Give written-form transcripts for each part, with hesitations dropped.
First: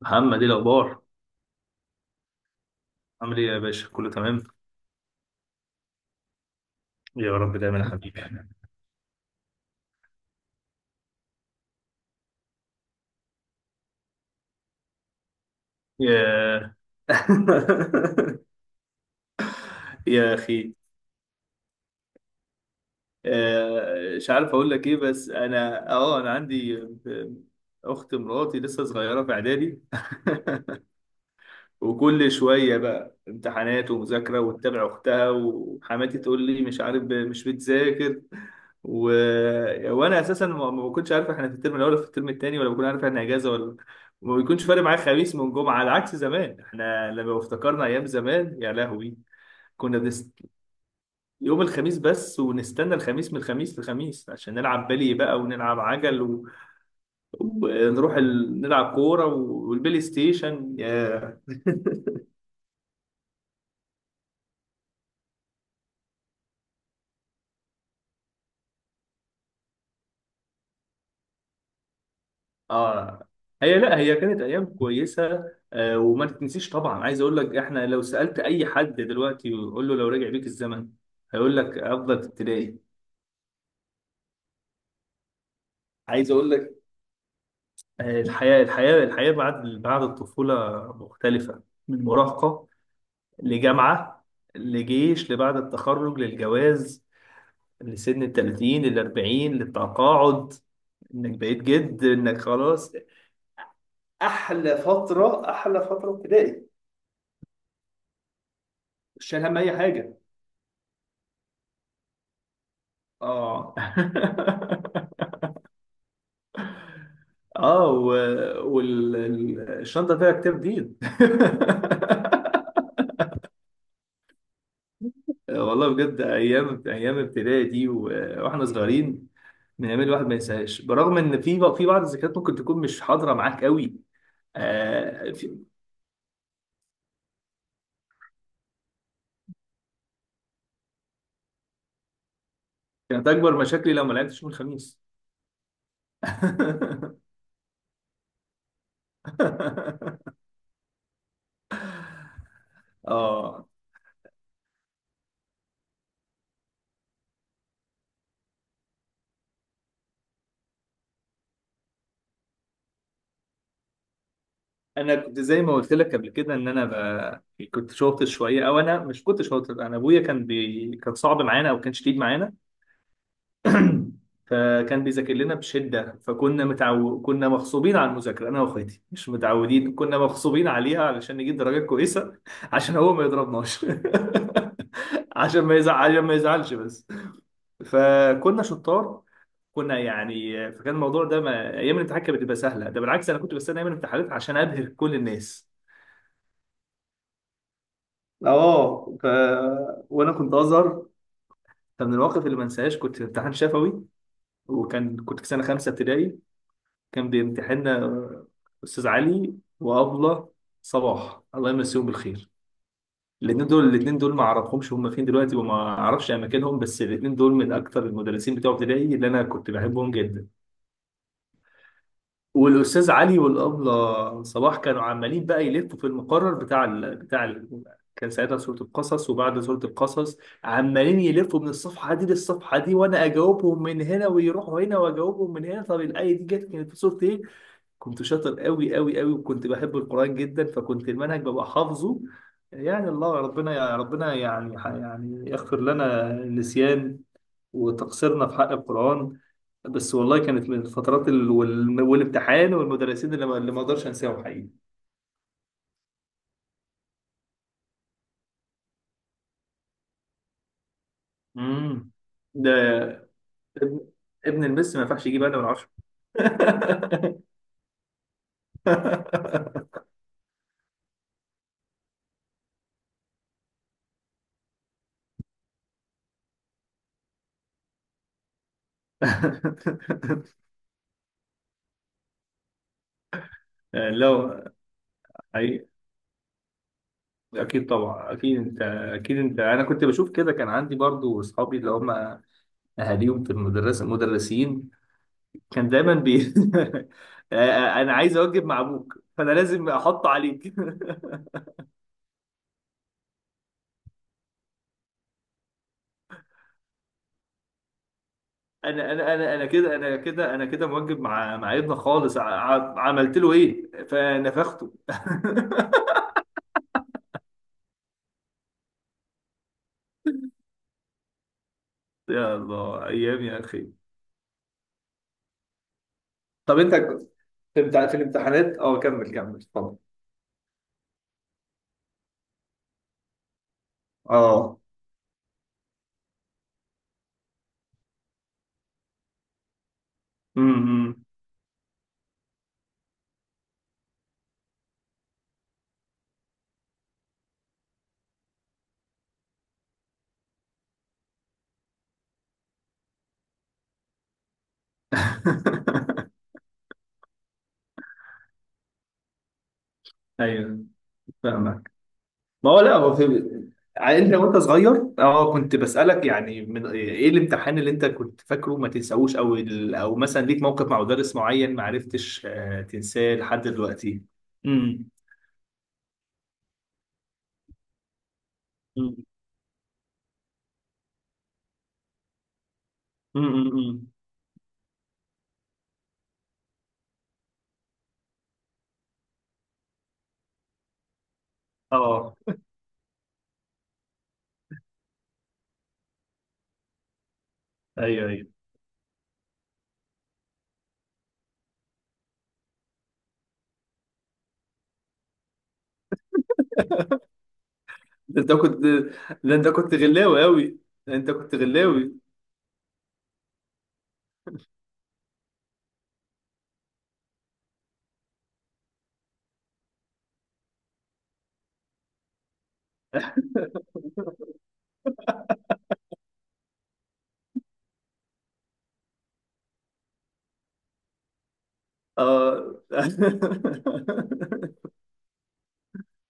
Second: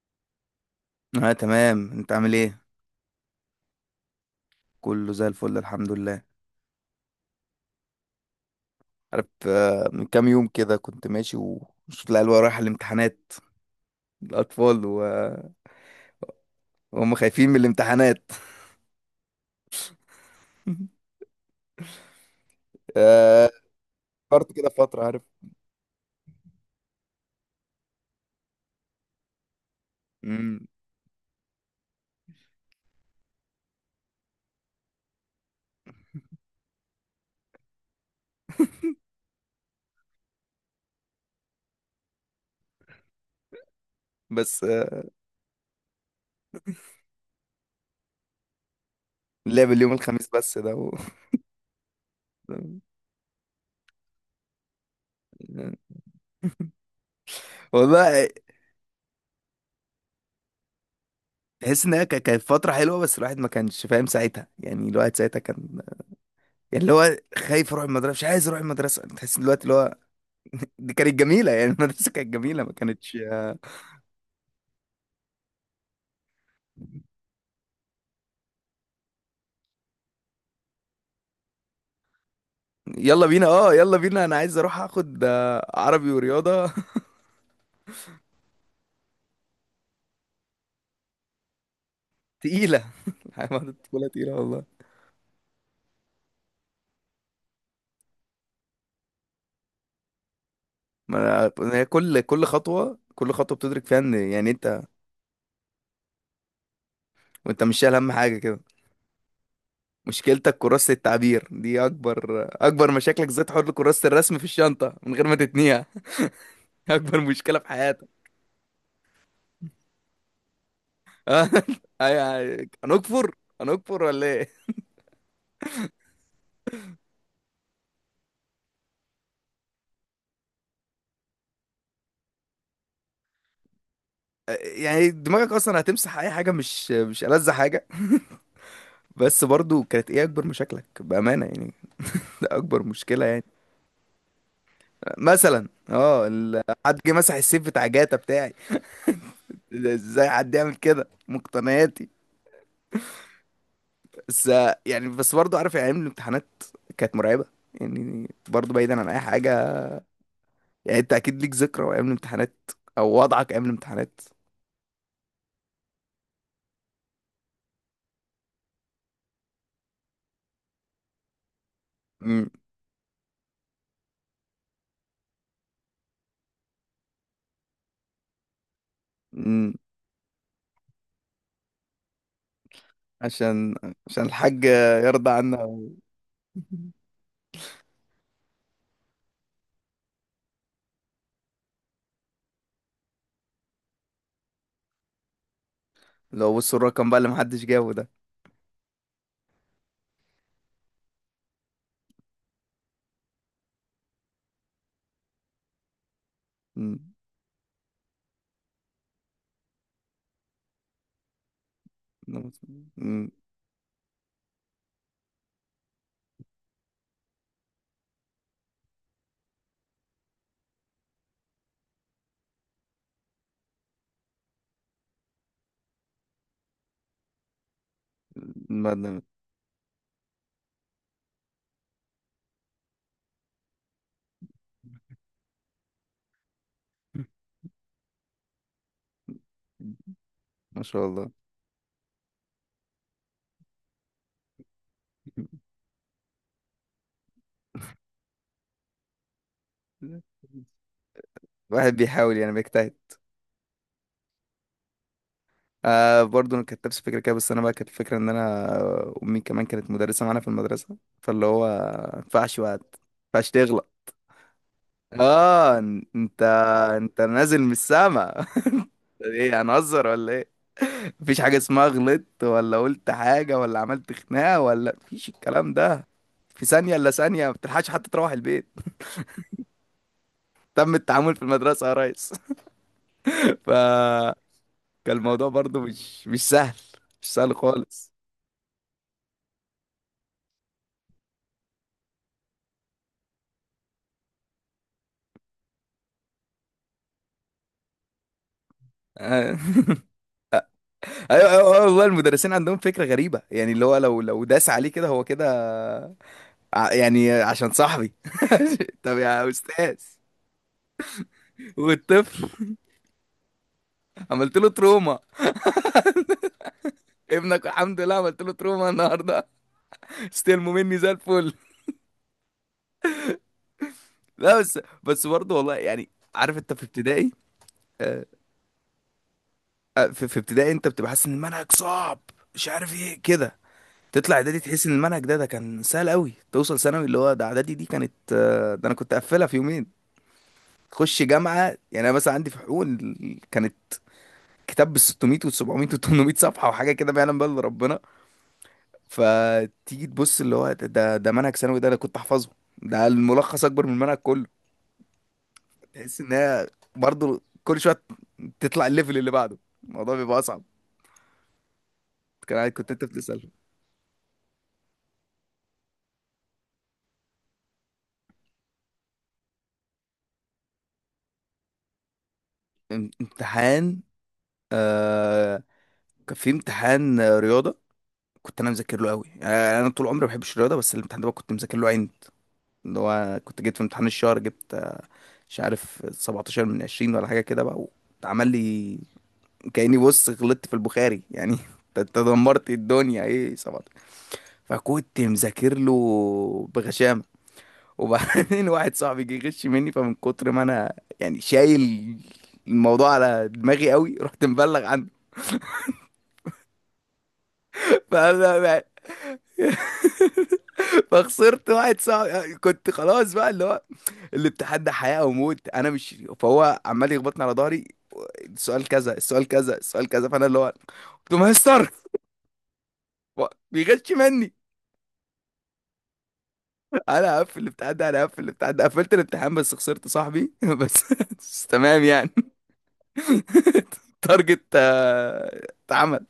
محمد ايه الاخبار؟ اه تمام، انت عامل ايه؟ عامل ايه يا باشا؟ كله تمام. كله زي الفل الحمد لله. يا رب دايما يا حبيبي. عارف، من كام يوم كده كنت ماشي وشفت العيال رايحه الامتحانات، الاطفال يا... وهم خايفين من الامتحانات. يا اخي. آه، آه، مش عارف فكرت كده اقول لك ايه، فتره، عارف. بس انا انا عندي اخت مراتي لسه صغيره في اعدادي. مم، وكل شويه بقى امتحانات ومذاكره، وتتابع اختها، وحماتي تقول لي مش عارف مش بتذاكر و... وانا اساسا ما بكونش عارف احنا في الترم الاول ولا في الترم الثاني، ولا بكون عارف احنا اجازه ولا، وما بيكونش بس، فارق معايا خميس من جمعه. على عكس زمان، احنا لما افتكرنا ايام زمان يا لهوي، اللعب اليوم كنا الخميس بنست... بس ده يوم الخميس بس، ونستنى الخميس من الخميس للخميس عشان نلعب بلي بقى، ونلعب عجل و... ونروح والله نلعب كوره و... والبلاي ستيشن، يا. تحس ان هي كانت فتره حلوه، بس الواحد ما كانش فاهم ساعتها، يعني الواحد ساعتها كان يعني اللي هو خايف يروح المدرسه، مش عايز يروح المدرسه، تحس ان دلوقتي اللي هو دي كانت جميله، يعني المدرسه كانت جميله ما كانتش اه، هي لا، هي كانت ايام كويسه آه، وما تتنسيش طبعا. عايز اقول لك، احنا لو سالت اي حد دلوقتي وقول له لو رجع بيك الزمن هيقول لك افضل ابتدائي. يلا بينا، اه يلا بينا، انا عايز اروح اخد، عربي عايز اقول ورياضه. لك آه، الحياه، الحياه، الحياه بعد، بعد الطفوله مختلفه، من مراهقه تقيله. حاجه الطفوله لجامعه، تقيله والله. لجيش، لبعد التخرج، للجواز، لسن ال 30، لل 40، للتقاعد. انك ما بقيت أنا- هي جد، كل انك كل خلاص. خطوه كل خطوه بتدرك فيها ان يعني احلى انت فتره، احلى فتره ابتدائي. وانت مش شايل هم حاجه كده. مش شايل هم اي حاجه. مشكلتك كراسه التعبير دي اكبر مشاكلك، زي تحط اه. كراسه الرسم في الشنطه من غير ما تتنيها. اكبر مشكله في اه، حياتك. والشنطه فيها كتاب دين. آه، أيوة، هنكفر، هنكفر ولا ايه؟ والله بجد ايام، ايام ابتدائي دي و- واحنا صغيرين، من ايام الواحد ما ينساهاش، برغم ان في في بعض الذكريات ممكن تكون مش حاضره معاك قوي. يعني آه دماغك في- اصلا هتمسح اي حاجه، مش مش ألذ حاجه. بس برضو كانت ايه اكبر مشاكلك بامانه يعني؟ ده اكبر مشكله كانت يعني؟ اكبر مشاكلي لو ما لعبتش يوم الخميس. مثلا اه حد جه مسح السيف بتاع جاتا بتاعي. ازاي حد يعمل كده مقتنياتي؟ اه، بس يعني، بس برضه عارف يعني ايام الامتحانات كانت مرعبه. يعني برضه بعيدا عن اي حاجه، يعني انت اكيد ليك ذكرى ايام الامتحانات او وضعك ايام الامتحانات. انا كنت زي ما قلت لك قبل كده ان انا كنت شاطر شويه، او انا مش كنت شاطر. انا ابويا كان كان صعب معانا، او كان شديد امم. معانا. فكان بيذاكر لنا بشدة، فكنا كنا مغصوبين على المذاكرة، أنا وأخواتي مش امم. متعودين، كنا مغصوبين عليها علشان نجيب درجات كويسة. عشان هو ما عشان، يضربناش. عشان الحاج يرضى عنا. عشان ما يزعلش بس. فكنا شطار، كنا يعني، فكان الموضوع ده ما... أيام الامتحان كانت بتبقى سهلة. ده بالعكس، أنا كنت بستنى أيام الامتحانات عشان أبهر كل الناس. لو بصوا الرقم بقى اللي محدش جابه ده. اه وانا كنت ازهر. فمن المواقف اللي ما انساهاش، كنت في امتحان شفوي، كنت في سنه خمسه ابتدائي. امم. كان بيمتحننا أستاذ علي وأبلة صباح، الله يمسيهم بالخير. امم. الاثنين دول، الاثنين دول ما اعرفهمش هم فين دلوقتي، وما اعرفش اماكنهم، بس الاثنين دول من اكتر المدرسين بتوع ابتدائي اللي انا كنت بحبهم جدا. والاستاذ علي والابله صباح كانوا عمالين بقى يلفوا في المقرر بتاع كان ساعتها سورة ما القصص وبعد سورة القصص، عمالين يلفوا من الصفحة دي للصفحة دي، وأنا أجاوبهم من هنا، ويروحوا هنا وأجاوبهم من هنا. طب الآية دي جت كانت في سورة إيه؟ كنت شاطر قوي قوي قوي، وكنت بحب القرآن جدا، ما فكنت شاء المنهج ببقى حافظه. يعني الله، ربنا يا ربنا، يعني الله. يعني يغفر لنا النسيان وتقصيرنا في حق القرآن. بس والله كانت من الفترات الواحد بيحاول يعني، والامتحان بيجتهد. والمدرسين اللي ما اقدرش انساهم حقيقي. آه برضه انا كانت نفس الفكره كده، بس انا بقى كانت الفكره ان انا امي كمان كانت مدرسه معانا في المدرسه، فاللي هو امم، ما ينفعش ده بقى ما ينفعش ابن، تغلط. ابن المس ما ينفعش يجيب انا من اه، عشرة. انت، انت نازل من السما. ايه هنهزر ولا ايه؟ مفيش حاجه اسمها غلطت ولا قلت حاجه ولا عملت خناقه، ولا مفيش الكلام ده. في ثانيه الا ثانيه، ما بتلحقش حتى تروح البيت، تم التعامل في المدرسه يا ريس. فكان لو الموضوع برضه مش، مش سهل، مش سهل اكيد خالص. طبعا، اكيد انت اكيد انت انا كنت بشوف كده. كان عندي برضو اصحابي اللي هم اهاليهم في المدرسه مدرسين، كان دايما بي. انا عايز اوجب مع ابوك، فانا آه. لازم احط عليك. ايوه ايوه، أيوة، والله المدرسين عندهم فكره غريبه، يعني اللي هو لو داس عليه كده هو كده، يعني عشان صاحبي. انا طب انا يا انا انا كده استاذ، انا كده انا كده موجب مع ابني خالص، والطفل عملت له ايه عملت له فنفخته. تروما، ابنك الحمد لله عملت له تروما النهارده. استلموا مني زي الفل. يا الله، ايام يا اخي. لا بس، بس برضه والله يعني عارف انت طب في انت ك- ابتدائي، في آه، الامتحانات اه، كمل، كمل اتفضل. في في ابتدائي انت بتبقى حاسس ان المنهج صعب، مش عارف ايه كده. تطلع اعدادي اه، تحس ان المنهج ده، كان سهل قوي. توصل ثانوي اللي هو ده، اعدادي دي كانت، ده انا كنت قافلها في يومين. تخش امم. جامعه، يعني انا مثلا عندي في حقوق كانت كتاب بال 600 وال 700 وال 800 صفحه وحاجه كده ما يعلم بها الا ربنا. فتيجي تبص اللي هو ده، ده منهج ثانوي ده انا كنت احفظه. ده الملخص اكبر من المنهج كله. تحس ان هي برضه كل شويه تطلع الليفل اللي بعده، الموضوع بيبقى اصعب. ايوه، فاهمك. كان ما عايز- هو كنت لا انت هو في بتسال انت وانت صغير اه، كنت بسألك يعني، من ايه الامتحان اللي انت كنت فاكره ما تنساهوش، او او مثلا ليك موقف مع مدرس معين ما عرفتش تنساه لحد امتحان. دلوقتي؟ امم، آه، كان في امتحان، رياضه، كنت انا مذاكر له امم، قوي، يعني انا طول عمري ما بحبش الرياضه، بس الامتحان ده بقى كنت مذاكر له عند اللي هو، امم كنت جيت في امتحان أمم. الشهر جبت مش عارف 17 من 20 ولا حاجه كده بقى، واتعمل لي كاني بص غلطت في البخاري يعني. انت، أنت اه، دمرت الدنيا ايه 17. فكنت مذاكر له بغشامه. ايوه، ايوه. وبعدين واحد صاحبي جه يغش مني، فمن كتر ما انا يعني شايل الموضوع على دماغي قوي رحت مبلغ عنه. ده انت كنت فانا ده انت كنت غلاوي قوي. انت كنت فخسرت واحد غلاوي. صاحبي، كنت خلاص بقى اللي هو الامتحان ده حياة أو موت، أنا مش، فهو عمال يخبطني على ظهري، السؤال كذا، السؤال كذا، السؤال كذا، فأنا اللي هو قلت له مستر بيغش مني. أنا هقفل الامتحان ده، أنا هقفل الامتحان ده. قفلت الامتحان بس خسرت صاحبي. بس، بس تمام يعني. اه. تارجت، اتعمل.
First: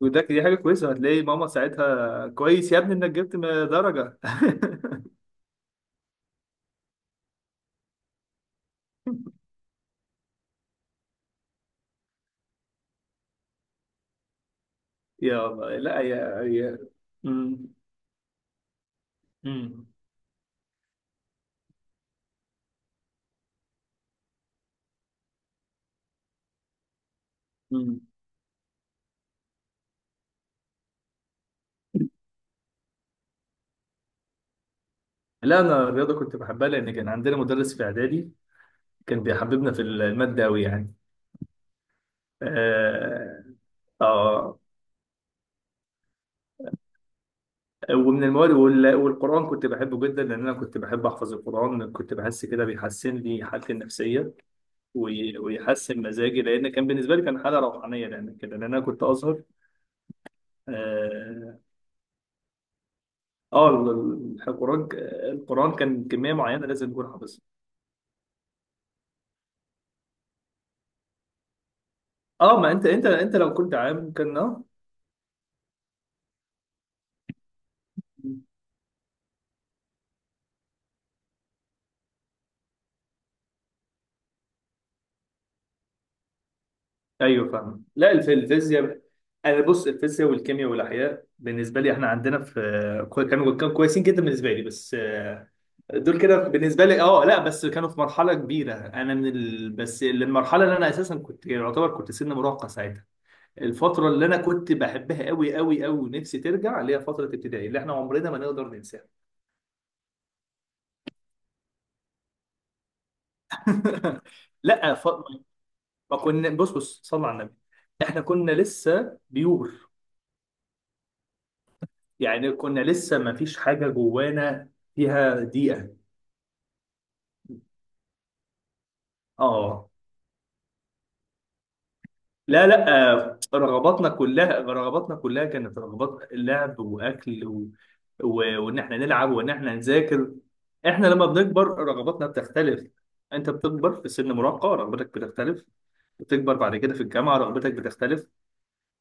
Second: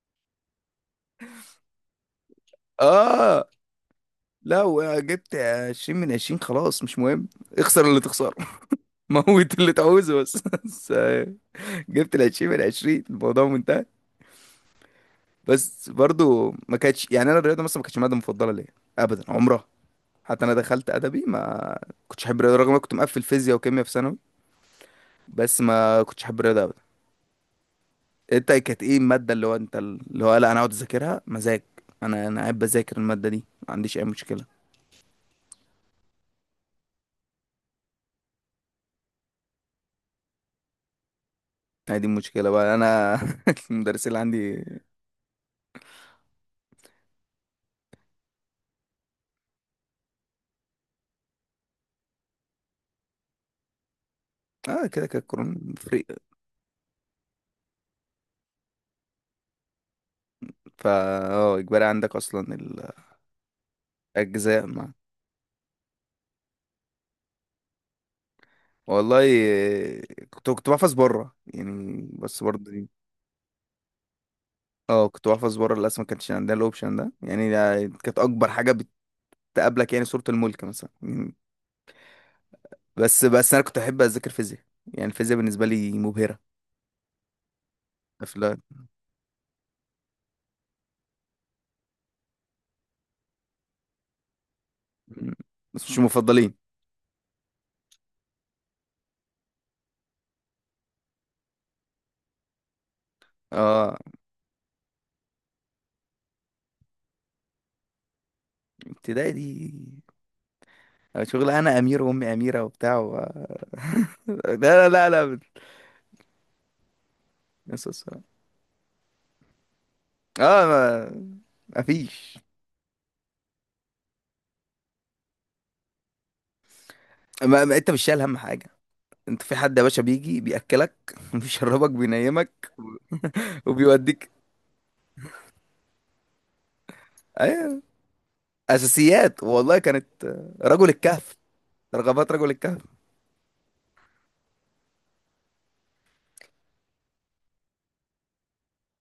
دي حاجه كويسه، هتلاقي ماما ساعتها كويس يا ابني انك جبت اه درجه. لا، وجبت 20 من 20 خلاص مش مهم. اخسر اللي تخسره، موت اللي تعوزه، بس بس جبت ال 20 من 20، الموضوع منتهى. يا الله، بس لا يا، برضو ما يا. كانتش يعني، انا الرياضه مثلا ما كانتش ماده مفضله ليا ابدا عمرها. مم. حتى انا دخلت ادبي، ما كنتش احب الرياضه، رغم إن انا كنت مقفل فيزياء وكيمياء في ثانوي، بس ما كنتش احب الرياضه ابدا. مم. انت كانت ايه الماده اللي هو انت اللي هو، لا انا اقعد اذاكرها مزاج، انا انا قاعد بذاكر الماده دي، ما عنديش اي مشكله؟ لا انا الرياضه كنت بحبها، لان كان عندنا مدرس في اعدادي كان بيحببنا في الماده قوي يعني. هي دي المشكله بقى انا. آه. المدرسين اللي آه. عندي، ومن المواد والقرآن كنت بحبه جدا، لأن أنا كنت بحب أحفظ القرآن، كنت بحس كده بيحسن لي حالتي النفسية اه كده كده كورونا ويحسن فري. مزاجي، لأن كان بالنسبة لي كان حالة روحانية، لأن كده، لأن أنا كنت أزهر. فا اه، آه. اجباري عندك اصلا آه، الاجزاء؟ القرآن، القرآن كان كمية معينة لازم تكون حافظها. والله، آه، كنت بحفظ بره، يعني بس آه، برضه ما أنت دي، أنت أنت لو كنت عام كان آه. اه كنت بحفظ بره للاسف، ما كانش عندنا الاوبشن ده يعني. ده كانت اكبر حاجه بتقابلك، يعني صوره الملك مثلا. مم. بس، بس انا كنت احب اذاكر فيزياء، يعني الفيزياء بالنسبه لي مبهره. ايوه، فاهم. لا، في الفيزياء، انا بص الفيزياء والكيمياء والاحياء بالنسبه لي، احنا عندنا في كانوا، كانوا كويسين جدا بالنسبه لي، بس مم. آه، بس مش دول كده المفضلين. بالنسبه لي اه. لا بس كانوا في مرحله كبيره، انا من بس المرحله اللي انا اساسا كنت يعتبر كنت سن مراهقه ساعتها. اه الفتره اللي انا كنت بحبها قوي قوي قوي ونفسي ترجع اللي هي فتره ابتدائي، اللي احنا عمرنا ما نقدر ننساها. ابتدائي دي شغل انا امير وامي اميره وبتاع لا لا لا لا لا. ما كنا، بص بص صلى على النبي، بس- بس- احنا كنا لسه بيور اه ما... مفيش، يعني، كنا لسه ما فيش حاجة جوانا فيها دقيقة. ما انت مش شايل هم حاجه، انت في حد يا اه، باشا بيجي بياكلك بيشربك لا بينيمك لا آه، وبيوديك. رغباتنا كلها كانت رغبات لعب واكل و... ايوه، و... وان احنا نلعب، اساسيات. وان احنا والله كانت، نذاكر. رجل احنا لما الكهف، بنكبر رغباتنا رغبات رجل الكهف. بتختلف. انت بتكبر في سن مراهقة رغبتك بتختلف. بتكبر بعد كده في الجامعة رغبتك بتختلف.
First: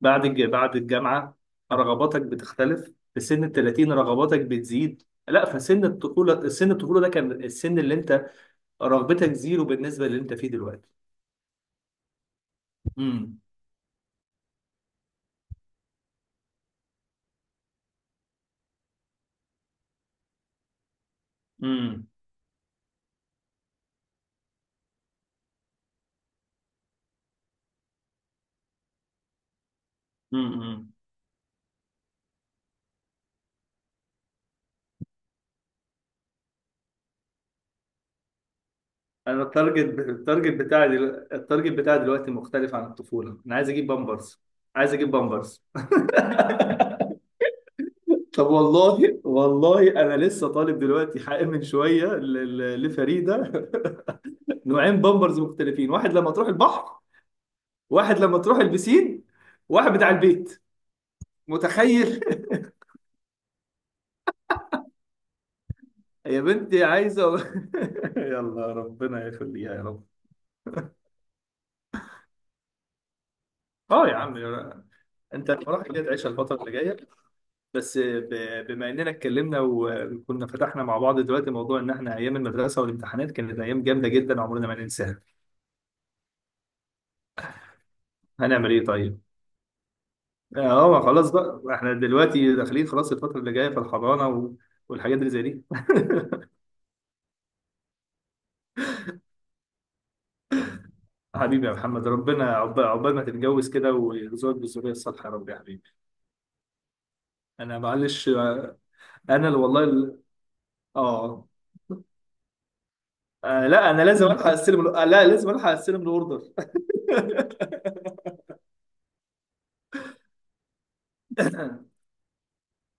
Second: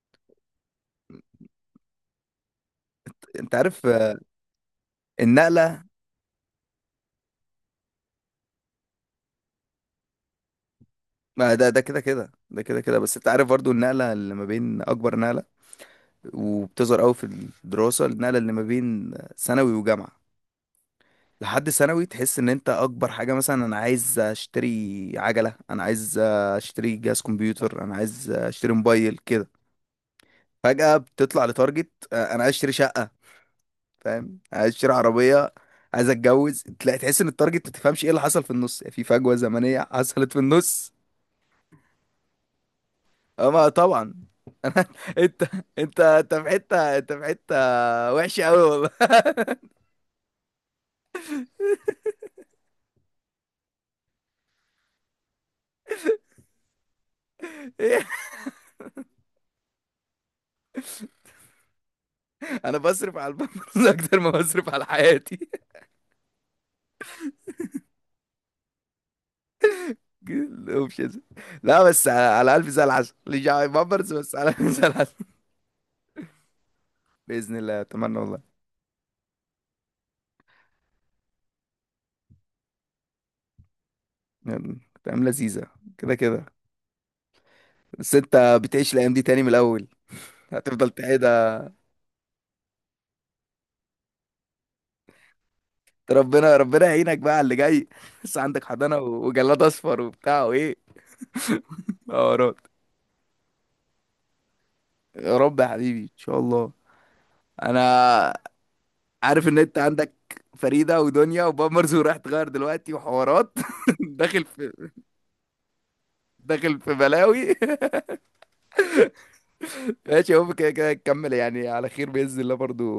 بعد الجامعة رغباتك بتختلف. في سن ال انت عارف، 30 رغباتك بتزيد. لا، النقله، فسن الطفولة، سن الطفولة ده كان السن اللي انت رغبتك زيرو بالنسبه للي انت فيه دلوقتي. ما ده كده كده، ده كده بس انت امم، عارف برضو النقله اللي ما بين، اكبر نقله وبتظهر قوي في الدراسه، النقله اللي ما بين ثانوي وجامعه. لحد ثانوي امم، تحس ان انت اكبر حاجه مثلا انا عايز اشتري عجله، انا عايز اشتري جهاز كمبيوتر، انا عايز اشتري موبايل كده. امم. فجاه بتطلع لتارجت، انا عايز اشتري شقه، فاهم، عايز اشتري عربيه، عايز اتجوز، تلاقي تحس ان التارجت ما تفهمش ايه اللي حصل في النص، في فجوه انا زمنيه التارجت، حصلت في النص. التارجت بتاعي دلوقتي مختلف عن الطفوله. انا اما عايز اجيب طبعا. بامبرز، انا، عايز اجيب انت بامبرز. انت انت في حته، انت في حته وحشه طب قوي والله. والله، والله انا لسه طالب دلوقتي حق من شويه لفريده. نوعين بامبرز مختلفين: واحد لما تروح البحر، واحد لما تروح البسين، واحد بتاع البيت، متخيل؟ انا بصرف على البنبلز اكتر ما بصرف على حياتي. يا بنتي عايزه. يلا ربنا يخليها يا رب. الاوبشنز. لا، بس على، على الف زي العسل، مش على اه بامبرز يا عم، بس، على الف زي العسل. انت الفرح اللي تعيشها الفتره اللي جايه. باذن الله، بس اتمنى والله، بما اننا اتكلمنا وكنا فتحنا مع بعض دلوقتي موضوع ان احنا ايام المدرسه والامتحانات كانت ايام جامده جدا عمرنا ما يعني ننساها، كلام لذيذه كده كده، بس انت هنعمل ايه بتعيش الايام طيب؟ دي تاني من الاول، اه، هتفضل ما تعيد. خلاص بقى، احنا دلوقتي داخلين خلاص الفتره اللي جايه في الحضانه و- والحاجات اللي زي دي. ربنا ربنا يعينك بقى على اللي جاي. لسه عندك حضانة و- وجلاد اصفر وبتاع وايه، حبيبي يا محمد، ربنا حوارات. عقبال ما تتجوز كده ويرزقك بالذريه الصالحه يا يا رب يا رب يا حبيبي. حبيبي، ان شاء الله. انا معلش انا آه، عارف انا ان اللي انت والله عندك ال- فريدة ودنيا اه وبامرز وراح تغير دلوقتي وحوارات. آه، لا انا لازم داخل الحق في، استلم ال- آه، لا لازم الحق استلم الاوردر. داخل في بلاوي. ماشي، هو كده كده نكمل يعني، على خير بإذن الله، برضو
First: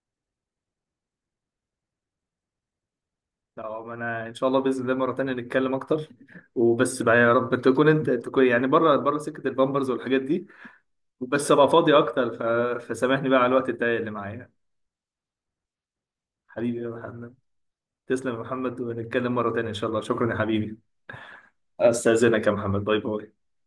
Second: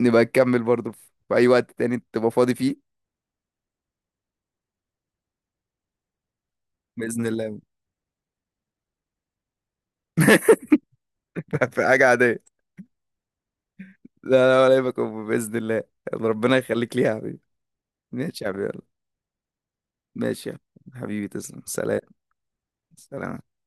نبقى نكمل برضو في في اي وقت تاني تبقى فاضي فيه، لا ما انا ان شاء الله، باذن الله مره تانية نتكلم اكتر، وبس بقى بإذن يا الله. رب تكون انت تكون يعني بره سكه البامبرز والحاجات دي، وبس ابقى في فاضي حاجة اكتر عادية، فسامحني بقى على الوقت الضيق اللي لا معايا. لا، ولا يبقى، بإذن الله. ربنا حبيبي يا يخليك ليها يا محمد، حبيبي. تسلم يا ماشي يا محمد، حبيبي، ونتكلم مره تانية ان شاء الله. شكرا يا ماشي يا حبيبي، حبيبي، تسلم، سلام. استاذنك يا محمد، باي باي. سلام.